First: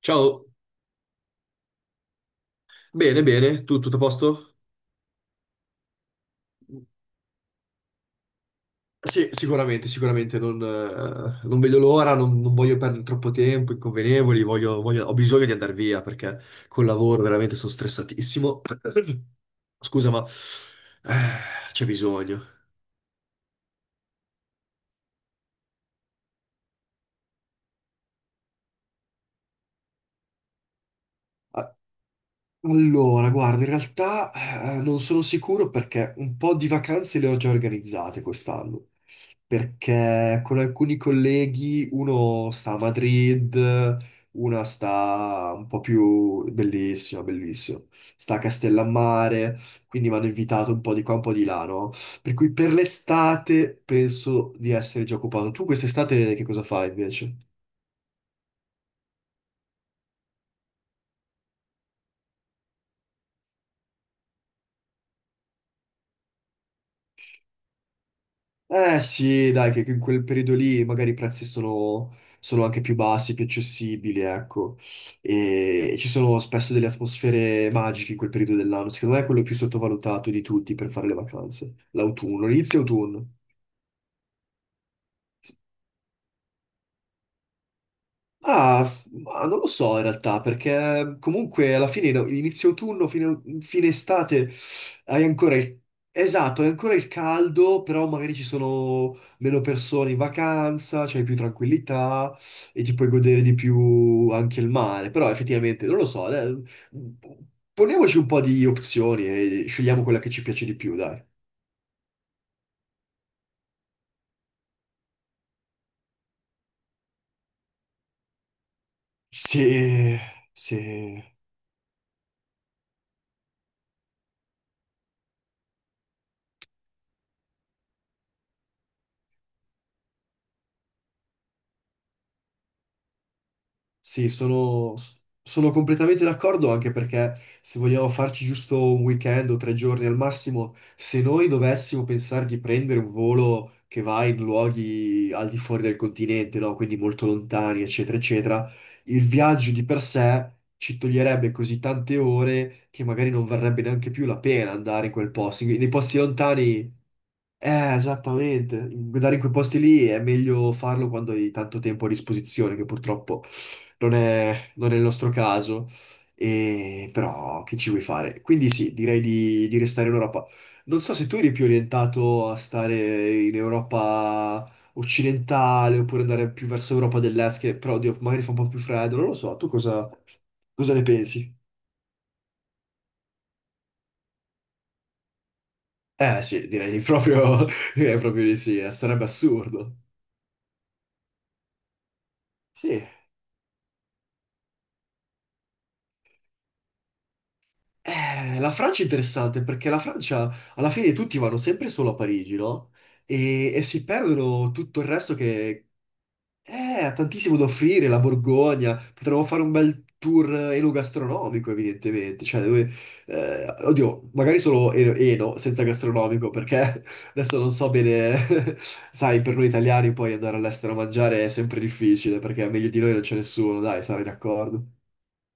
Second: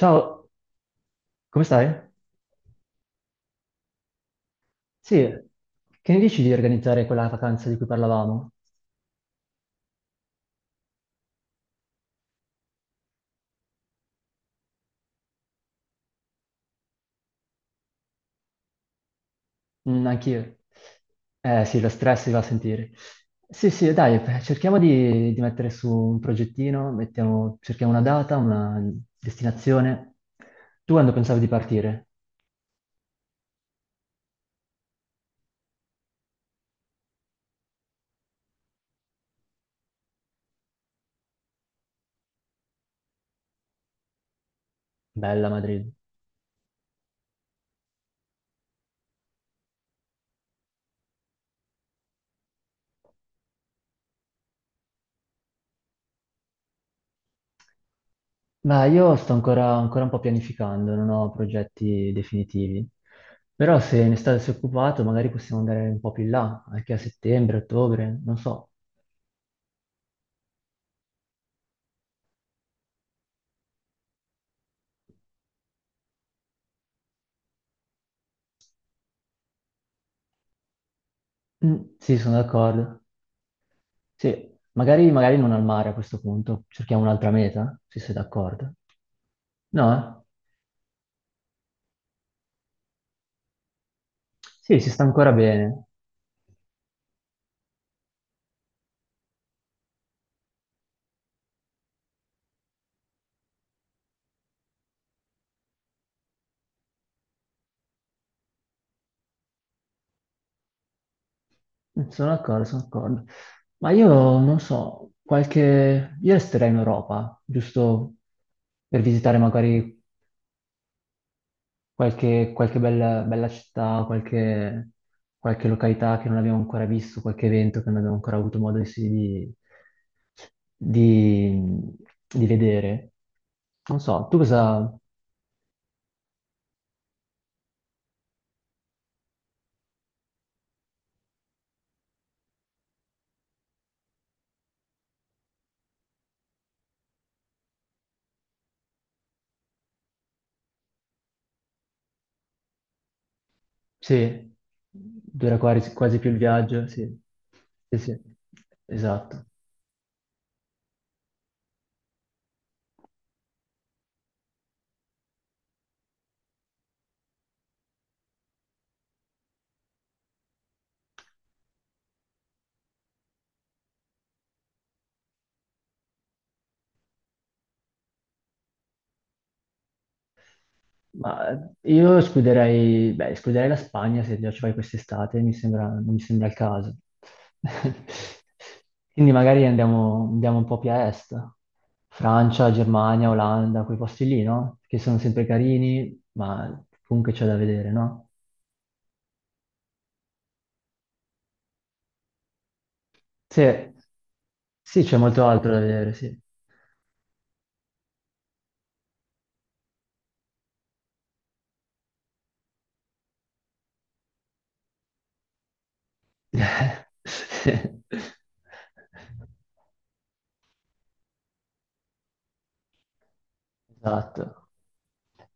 Ciao, come stai? bene, bene, tu tutto a posto? Sì, che ne dici di organizzare quella vacanza di cui parlavamo? Sì, sicuramente, sicuramente, non vedo l'ora, non voglio perdere troppo tempo, inconvenevoli, ho bisogno di andare via perché col lavoro veramente sono stressatissimo. Mm, Scusa, ma anch'io. Eh sì, c'è lo stress si va a bisogno. sentire. Sì, sì, dai, beh, cerchiamo di mettere su un progettino, cerchiamo una data, una destinazione. Tu quando pensavi di Ah, partire? allora, guarda, in realtà non sono sicuro perché un po' di vacanze le ho già organizzate quest'anno. Perché con alcuni colleghi uno sta a Madrid, una Bella sta un po' Madrid. più bellissimo, sta a Castellammare, quindi mi hanno invitato un po' di qua, un po' di là, no? Per cui per l'estate penso di essere già occupato. Tu quest'estate che cosa fai invece? Ma io sto ancora un po' pianificando, non ho progetti definitivi. Però se ne state occupati magari possiamo andare un po' più in là, anche a settembre, ottobre, non so. Eh sì, dai, che in quel periodo lì magari i prezzi sono anche più bassi, più accessibili, ecco. E ci sono spesso delle atmosfere magiche in quel periodo dell'anno. Secondo me è quello più sottovalutato di tutti per fare le vacanze. Mm, sì, sono L'autunno, l'inizio d'accordo. autunno. Sì, magari non al mare a questo punto, cerchiamo un'altra meta, se sei d'accordo. Ah, ma non lo so in No? realtà, perché comunque alla fine, no, inizio autunno, fine Eh? estate, Sì, si sta hai ancora ancora il... bene. Esatto, hai ancora il caldo, però magari ci sono meno persone in vacanza, c'hai più tranquillità e ti puoi godere di più anche il mare. Però effettivamente, non lo so, poniamoci un po' di opzioni e scegliamo quella che ci piace di più, dai. Mm, sono d'accordo, sono d'accordo. Ma io non so, qualche... Io resterei in Europa, giusto per visitare magari Se, se qualche, qualche bella città, qualche, qualche località che non abbiamo ancora visto, qualche evento che non abbiamo ancora avuto modo di- di vedere. Non so, Sì, tu sono, cosa... sono completamente d'accordo anche perché se vogliamo farci giusto un weekend o 3 giorni al massimo, se noi dovessimo pensare di prendere un volo che va in luoghi al di fuori del continente, no? Quindi molto lontani, eccetera, eccetera, il viaggio di per sé ci toglierebbe così tante ore che magari non varrebbe neanche più la Sì, pena andare in quel dura posto. Nei quasi posti più il viaggio, lontani sì. Sì, sì, esattamente. Andare in esatto. quei posti lì è meglio farlo quando hai tanto tempo a disposizione, che purtroppo non è il nostro caso. Però che ci vuoi fare? Quindi sì, direi di restare in Europa. Non so se tu eri più orientato a stare in Europa occidentale oppure andare più verso Europa dell'Est, che però oddio, magari fa un po' più freddo, non lo so. Tu cosa ne Ma pensi? Io escluderei, beh, escluderei la Spagna se già ci vai quest'estate, mi sembra, non mi Eh sembra il sì, caso. direi proprio, direi proprio di sì, sarebbe Quindi magari assurdo. andiamo un po' più a est, Francia, Sì. Germania, Olanda, quei posti lì, no? Che sono sempre carini, ma comunque c'è da vedere, no? La Francia è interessante perché la Francia alla fine tutti vanno sempre solo a Parigi, no? E Sì, si perdono tutto sì, il c'è resto molto altro da che vedere, sì. eh, ha tantissimo da offrire. La Borgogna, potremmo fare un bel tour enogastronomico evidentemente. Cioè, dove, oddio, magari solo eno, senza gastronomico perché adesso non so Sì. bene. Sai, per noi italiani poi andare all'estero a mangiare è sempre difficile perché meglio di noi non c'è nessuno, dai, sarai Esatto, d'accordo?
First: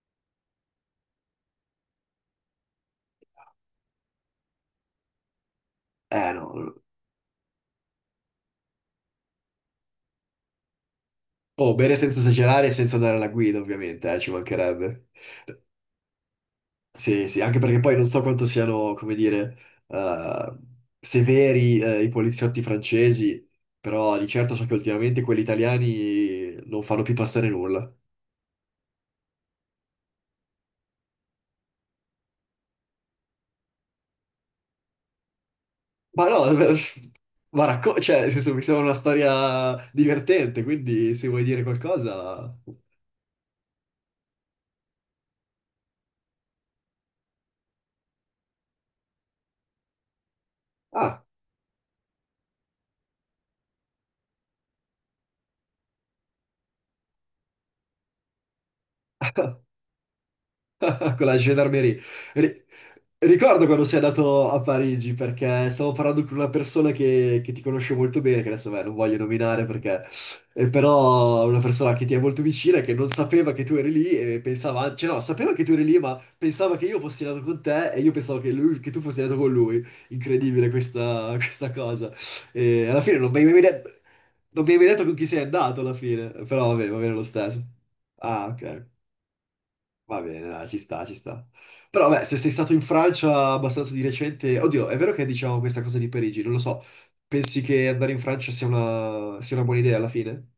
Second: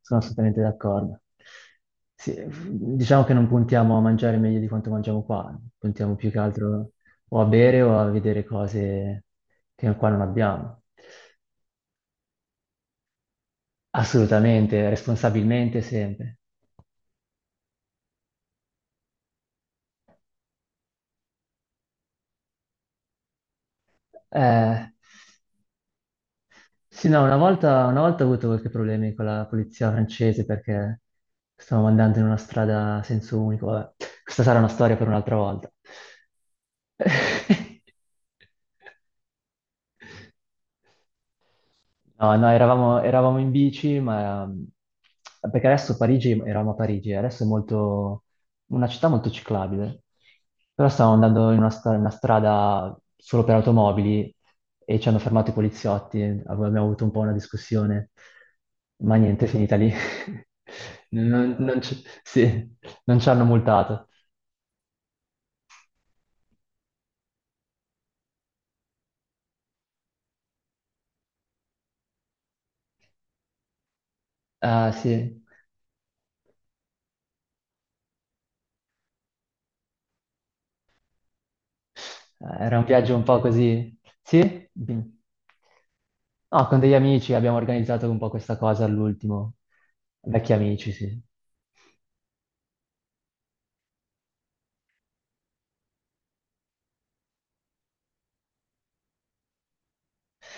sono assolutamente d'accordo. Sì, diciamo che non puntiamo a mangiare meglio di quanto mangiamo qua, puntiamo più Eh che no. No, no. altro o a bere o a vedere cose che qua non abbiamo. Oh, bere senza esagerare e senza andare alla guida, ovviamente, ci Assolutamente, mancherebbe. responsabilmente sempre. Sì, sì, anche perché poi non so quanto siano, come dire, eh, severi, i poliziotti francesi, però di certo so che Eh, ultimamente quelli italiani non fanno sì, più no, una passare volta, nulla. una volta ho avuto qualche problemi con la polizia francese perché stavamo andando in una strada a senso unico. Vabbè, questa sarà una storia per un'altra volta. Ma no, ma cioè, nel senso, mi sembra una storia divertente, quindi se vuoi dire No, no, qualcosa... eravamo in bici, ma perché adesso Parigi, eravamo a Parigi, adesso è molto, una città molto ciclabile, però stavamo Ah. andando in una strada solo per automobili e ci hanno fermato i poliziotti, abbiamo avuto un po' una discussione, ma niente, è finita lì. Con la Non, non gendarmerie. ci Ri- sì, Non ci hanno Ricordo quando sei multato. andato a Parigi perché stavo parlando con una persona che ti conosce molto bene, che adesso, beh, non voglio nominare perché, però una persona che ti è molto vicina e che non sapeva che tu eri lì e Ah, pensava, cioè no, sì. sapeva che tu eri lì ma pensava che io fossi andato con te e io pensavo che, lui, che tu fossi andato con lui. Incredibile questa, questa cosa. Era un E alla viaggio fine un non mi po' hai mai detto, così. non Sì? mi hai mai Mm. detto con chi sei andato alla fine, No, però con vabbè, degli va bene lo amici abbiamo stesso. organizzato un po' Ah, questa cosa ok. all'ultimo. Va bene, Vecchi dai, ci amici, sta, ci sì. sta. Però, beh, se sei stato in Francia abbastanza di recente, oddio, è vero che diciamo questa cosa di Parigi, non lo so. Pensi che andare in Francia sia una buona idea alla fine?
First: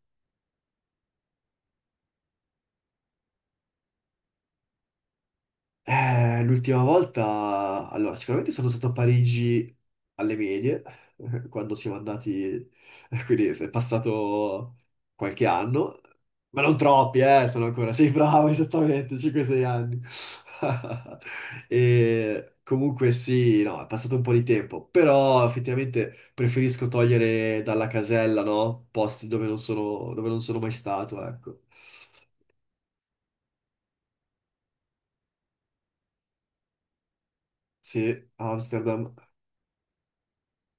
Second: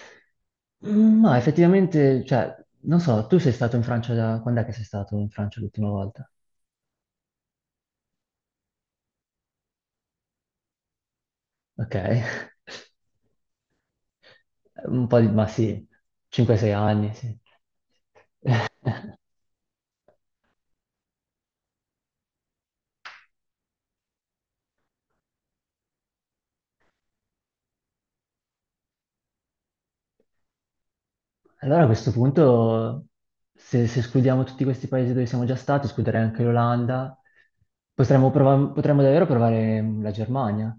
Mm, no, effettivamente, cioè, non so, tu sei stato in Francia da... Quando è che sei stato in Francia l'ultima volta? L'ultima volta, allora, sicuramente sono stato a Parigi alle medie, quando Ok. siamo andati, quindi è passato Un po' di... ma qualche sì, anno, ma 5-6 non anni, troppi, sì. Sono ancora, sei bravo, esattamente, 5-6 anni. E comunque sì, no, è passato un po' di tempo, però effettivamente preferisco togliere dalla casella, no? Posti dove non sono mai stato, ecco. Allora a questo punto, se escludiamo tutti questi paesi dove siamo già stati, escluderei anche l'Olanda, Sì, potremmo Amsterdam. davvero provare la Germania.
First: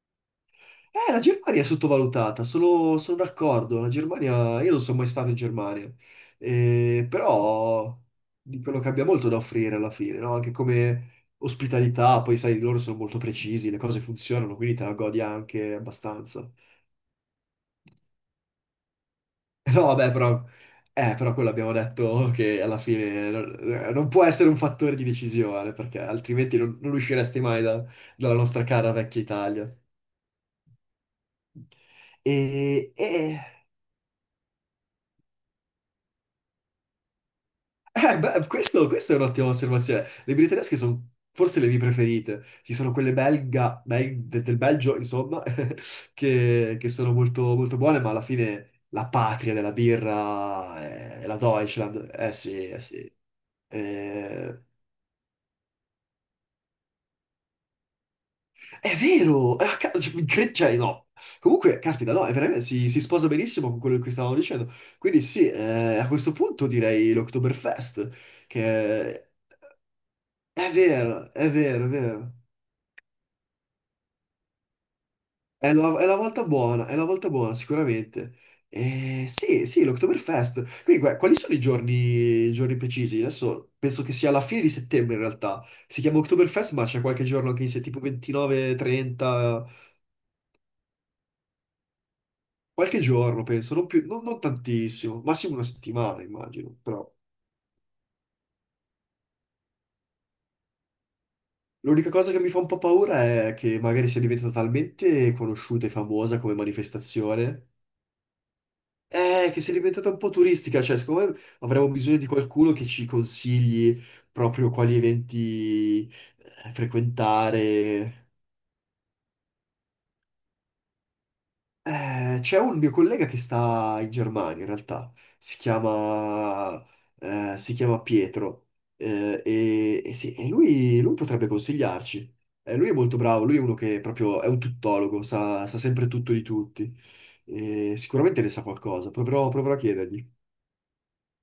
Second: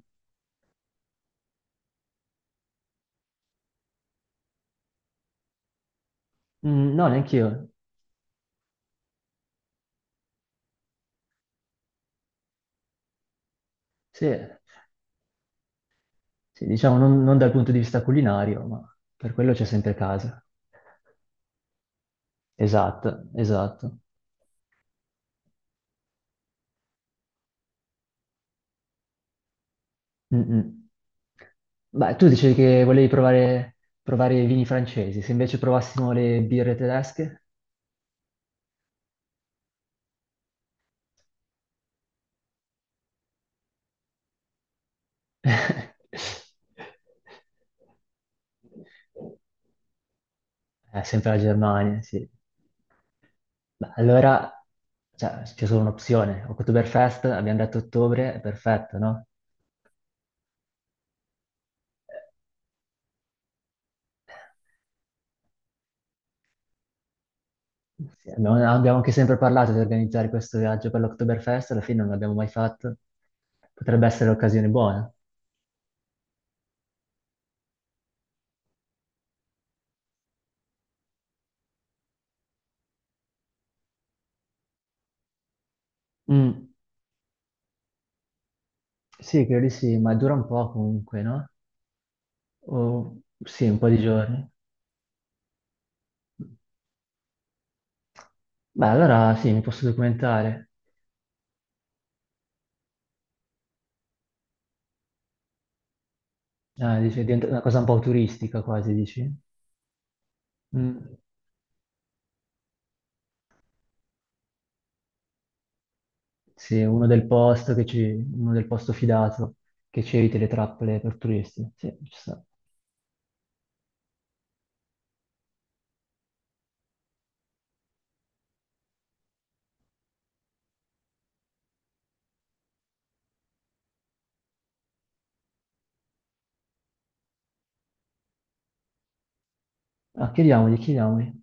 La Germania è sottovalutata, sono d'accordo. La Germania, io non sono mai stato in Germania. Mm, no, neanche io. Però di quello che abbia molto da offrire alla fine, no? Anche come ospitalità, poi sai, loro sono molto precisi, le cose Sì, funzionano, quindi te la godi anche abbastanza. sì, diciamo non dal punto di vista culinario, ma per quello c'è No, sempre vabbè, casa. però quello abbiamo detto che alla Esatto, fine non, eh, esatto. non può essere un fattore di decisione, perché altrimenti non usciresti mai dalla nostra cara vecchia Italia. Mm, mm. Beh, tu dicevi che E, volevi e- provare i vini francesi, se invece provassimo le birre tedesche? Beh, questa è un'ottima osservazione. Le birre tedesche sono forse le mie preferite. Ci sono quelle belga, del Belgio, insomma, che sono molto, molto buone, ma alla fine la patria della birra è sempre la la Germania, Deutschland. sì. Eh sì, eh sì. Beh, allora, Eh, cioè, c'è solo un'opzione. Oktoberfest, abbiamo detto ottobre, è è perfetto, no? vero! Cioè, no. Comunque, caspita, no, è veramente, si sposa benissimo con quello che stavamo dicendo. Quindi sì, a questo punto direi l'Oktoberfest, Sì, abbiamo anche che sempre parlato di organizzare questo è viaggio per vero, è l'Oktoberfest, alla vero, è fine non l'abbiamo vero. mai fatto. Potrebbe essere l'occasione buona. È la volta buona, è la volta buona, sicuramente. Sì, sì, l'Oktoberfest. Quindi, quali sono i giorni precisi? Adesso penso che sia alla fine di settembre, in realtà. Si chiama Mm. Oktoberfest, ma c'è qualche giorno anche in se tipo 29, Sì, credo 30, di sì, ma dura un po' comunque, no? qualche O, giorno, sì, penso, un non po' di più, non giorni. tantissimo, massimo una settimana, immagino. Però Beh, allora sì, mi posso documentare. l'unica cosa che mi fa un po' paura è che magari sia diventata talmente conosciuta e famosa come Ah, dice, diventa una manifestazione. cosa un po' turistica quasi, dici? Che sia diventata un po' turistica, cioè Mm. secondo me avremo bisogno di qualcuno che ci consigli proprio quali eventi Sì, uno del posto che ci, frequentare. uno del posto fidato che ci eviti le trappole per turisti. Sì, ci sta. C'è un mio collega che sta in Germania in realtà, si chiama, si chiama Pietro, e sì, e lui potrebbe consigliarci. Lui è molto bravo, lui è uno che proprio è un tuttologo, sa sempre tutto di tutti. E sicuramente ne sa qualcosa, proverò a chiedergli. Ah, chiediamogli, chiediamogli.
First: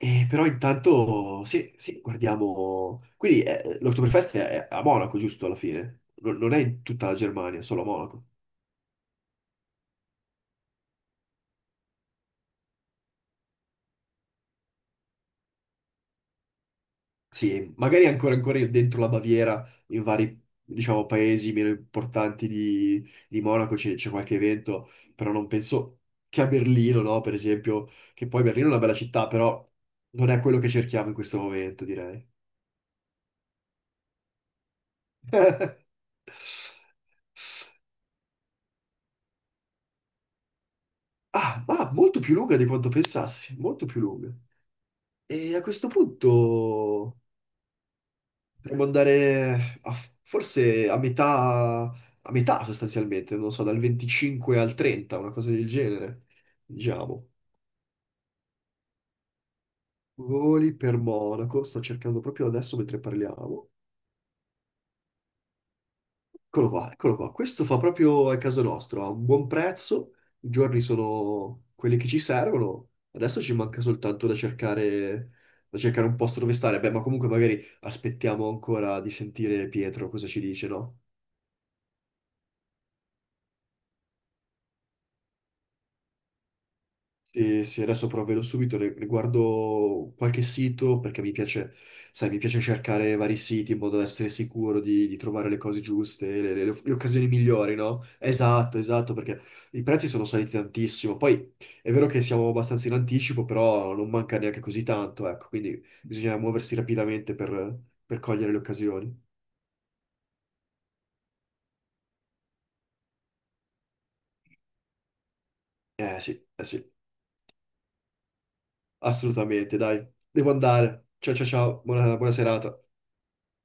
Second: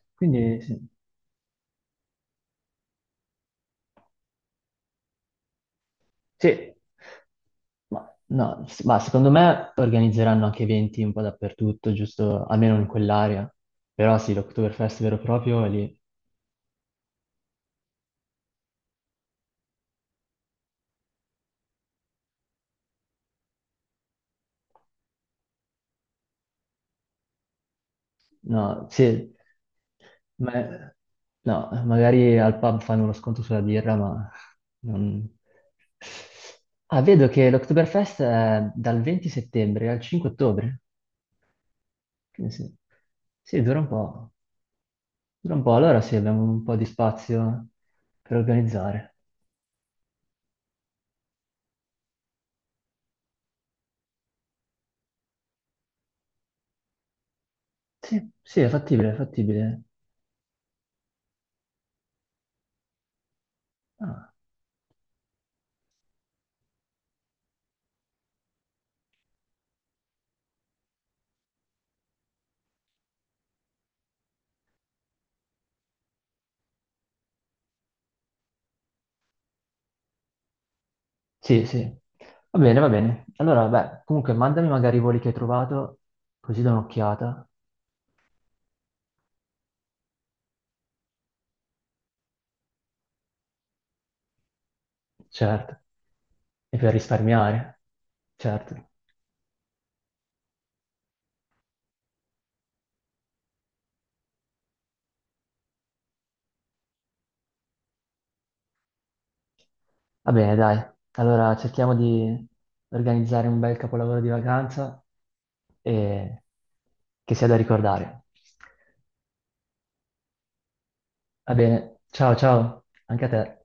Però Quindi sì. intanto, sì, sì, guardiamo... Quindi l'Oktoberfest è a Monaco, giusto, alla fine? Non è Sì. in tutta la Germania, solo a Ma, Monaco. no, s- Ma secondo me organizzeranno anche eventi un po' dappertutto, giusto, almeno in quell'area. Però sì, l'Oktoberfest vero e proprio è lì. Sì, magari ancora dentro la Baviera, in vari, diciamo, paesi meno importanti di Monaco c'è qualche evento, però non penso che a Berlino, no, per esempio, che poi Berlino è una No, bella città, sì, però non è quello che ma- cerchiamo in questo no, momento, direi. magari al pub fanno uno sconto sulla birra, ma non... Ah, vedo che l'Oktoberfest è dal 20 settembre al 5 ottobre. Ah, ma molto più Quindi lunga di sì. quanto pensassi, Sì, dura molto un più po'. lunga. E Dura a un po', questo allora sì, abbiamo un po' di punto... spazio per Potremmo organizzare. andare forse a metà sostanzialmente, non so, dal 25 al 30, una cosa del genere, diciamo. Sì, sì, è fattibile, è fattibile. Voli per Monaco, sto cercando proprio adesso mentre parliamo. Ah. Eccolo qua, eccolo qua. Questo fa proprio a caso nostro, ha un buon prezzo, i giorni sono quelli che ci servono. Adesso ci manca soltanto da cercare un posto dove stare. Beh, ma comunque magari aspettiamo ancora di sentire Pietro cosa ci dice, no? Sì, sì. Va bene, va bene. Allora, beh, comunque mandami magari i voli che hai trovato, così do un'occhiata. Sì, sì, adesso provvedo subito, riguardo qualche sito perché mi piace, sai, mi piace cercare vari siti in modo da essere sicuro di trovare le Certo. cose giuste, le, le- E per le occasioni migliori, risparmiare. no? Esatto, Certo. esatto, perché i prezzi sono saliti tantissimo. Poi è vero che siamo abbastanza in anticipo, però non manca neanche così tanto, ecco, quindi bisogna muoversi rapidamente per cogliere le occasioni. Va bene, dai. Allora cerchiamo di organizzare un bel capolavoro di vacanza e Sì, eh sì, che sia da ricordare. assolutamente, dai, devo andare. Ciao ciao Va ciao, bene. buona Ciao, serata. ciao. Anche a te.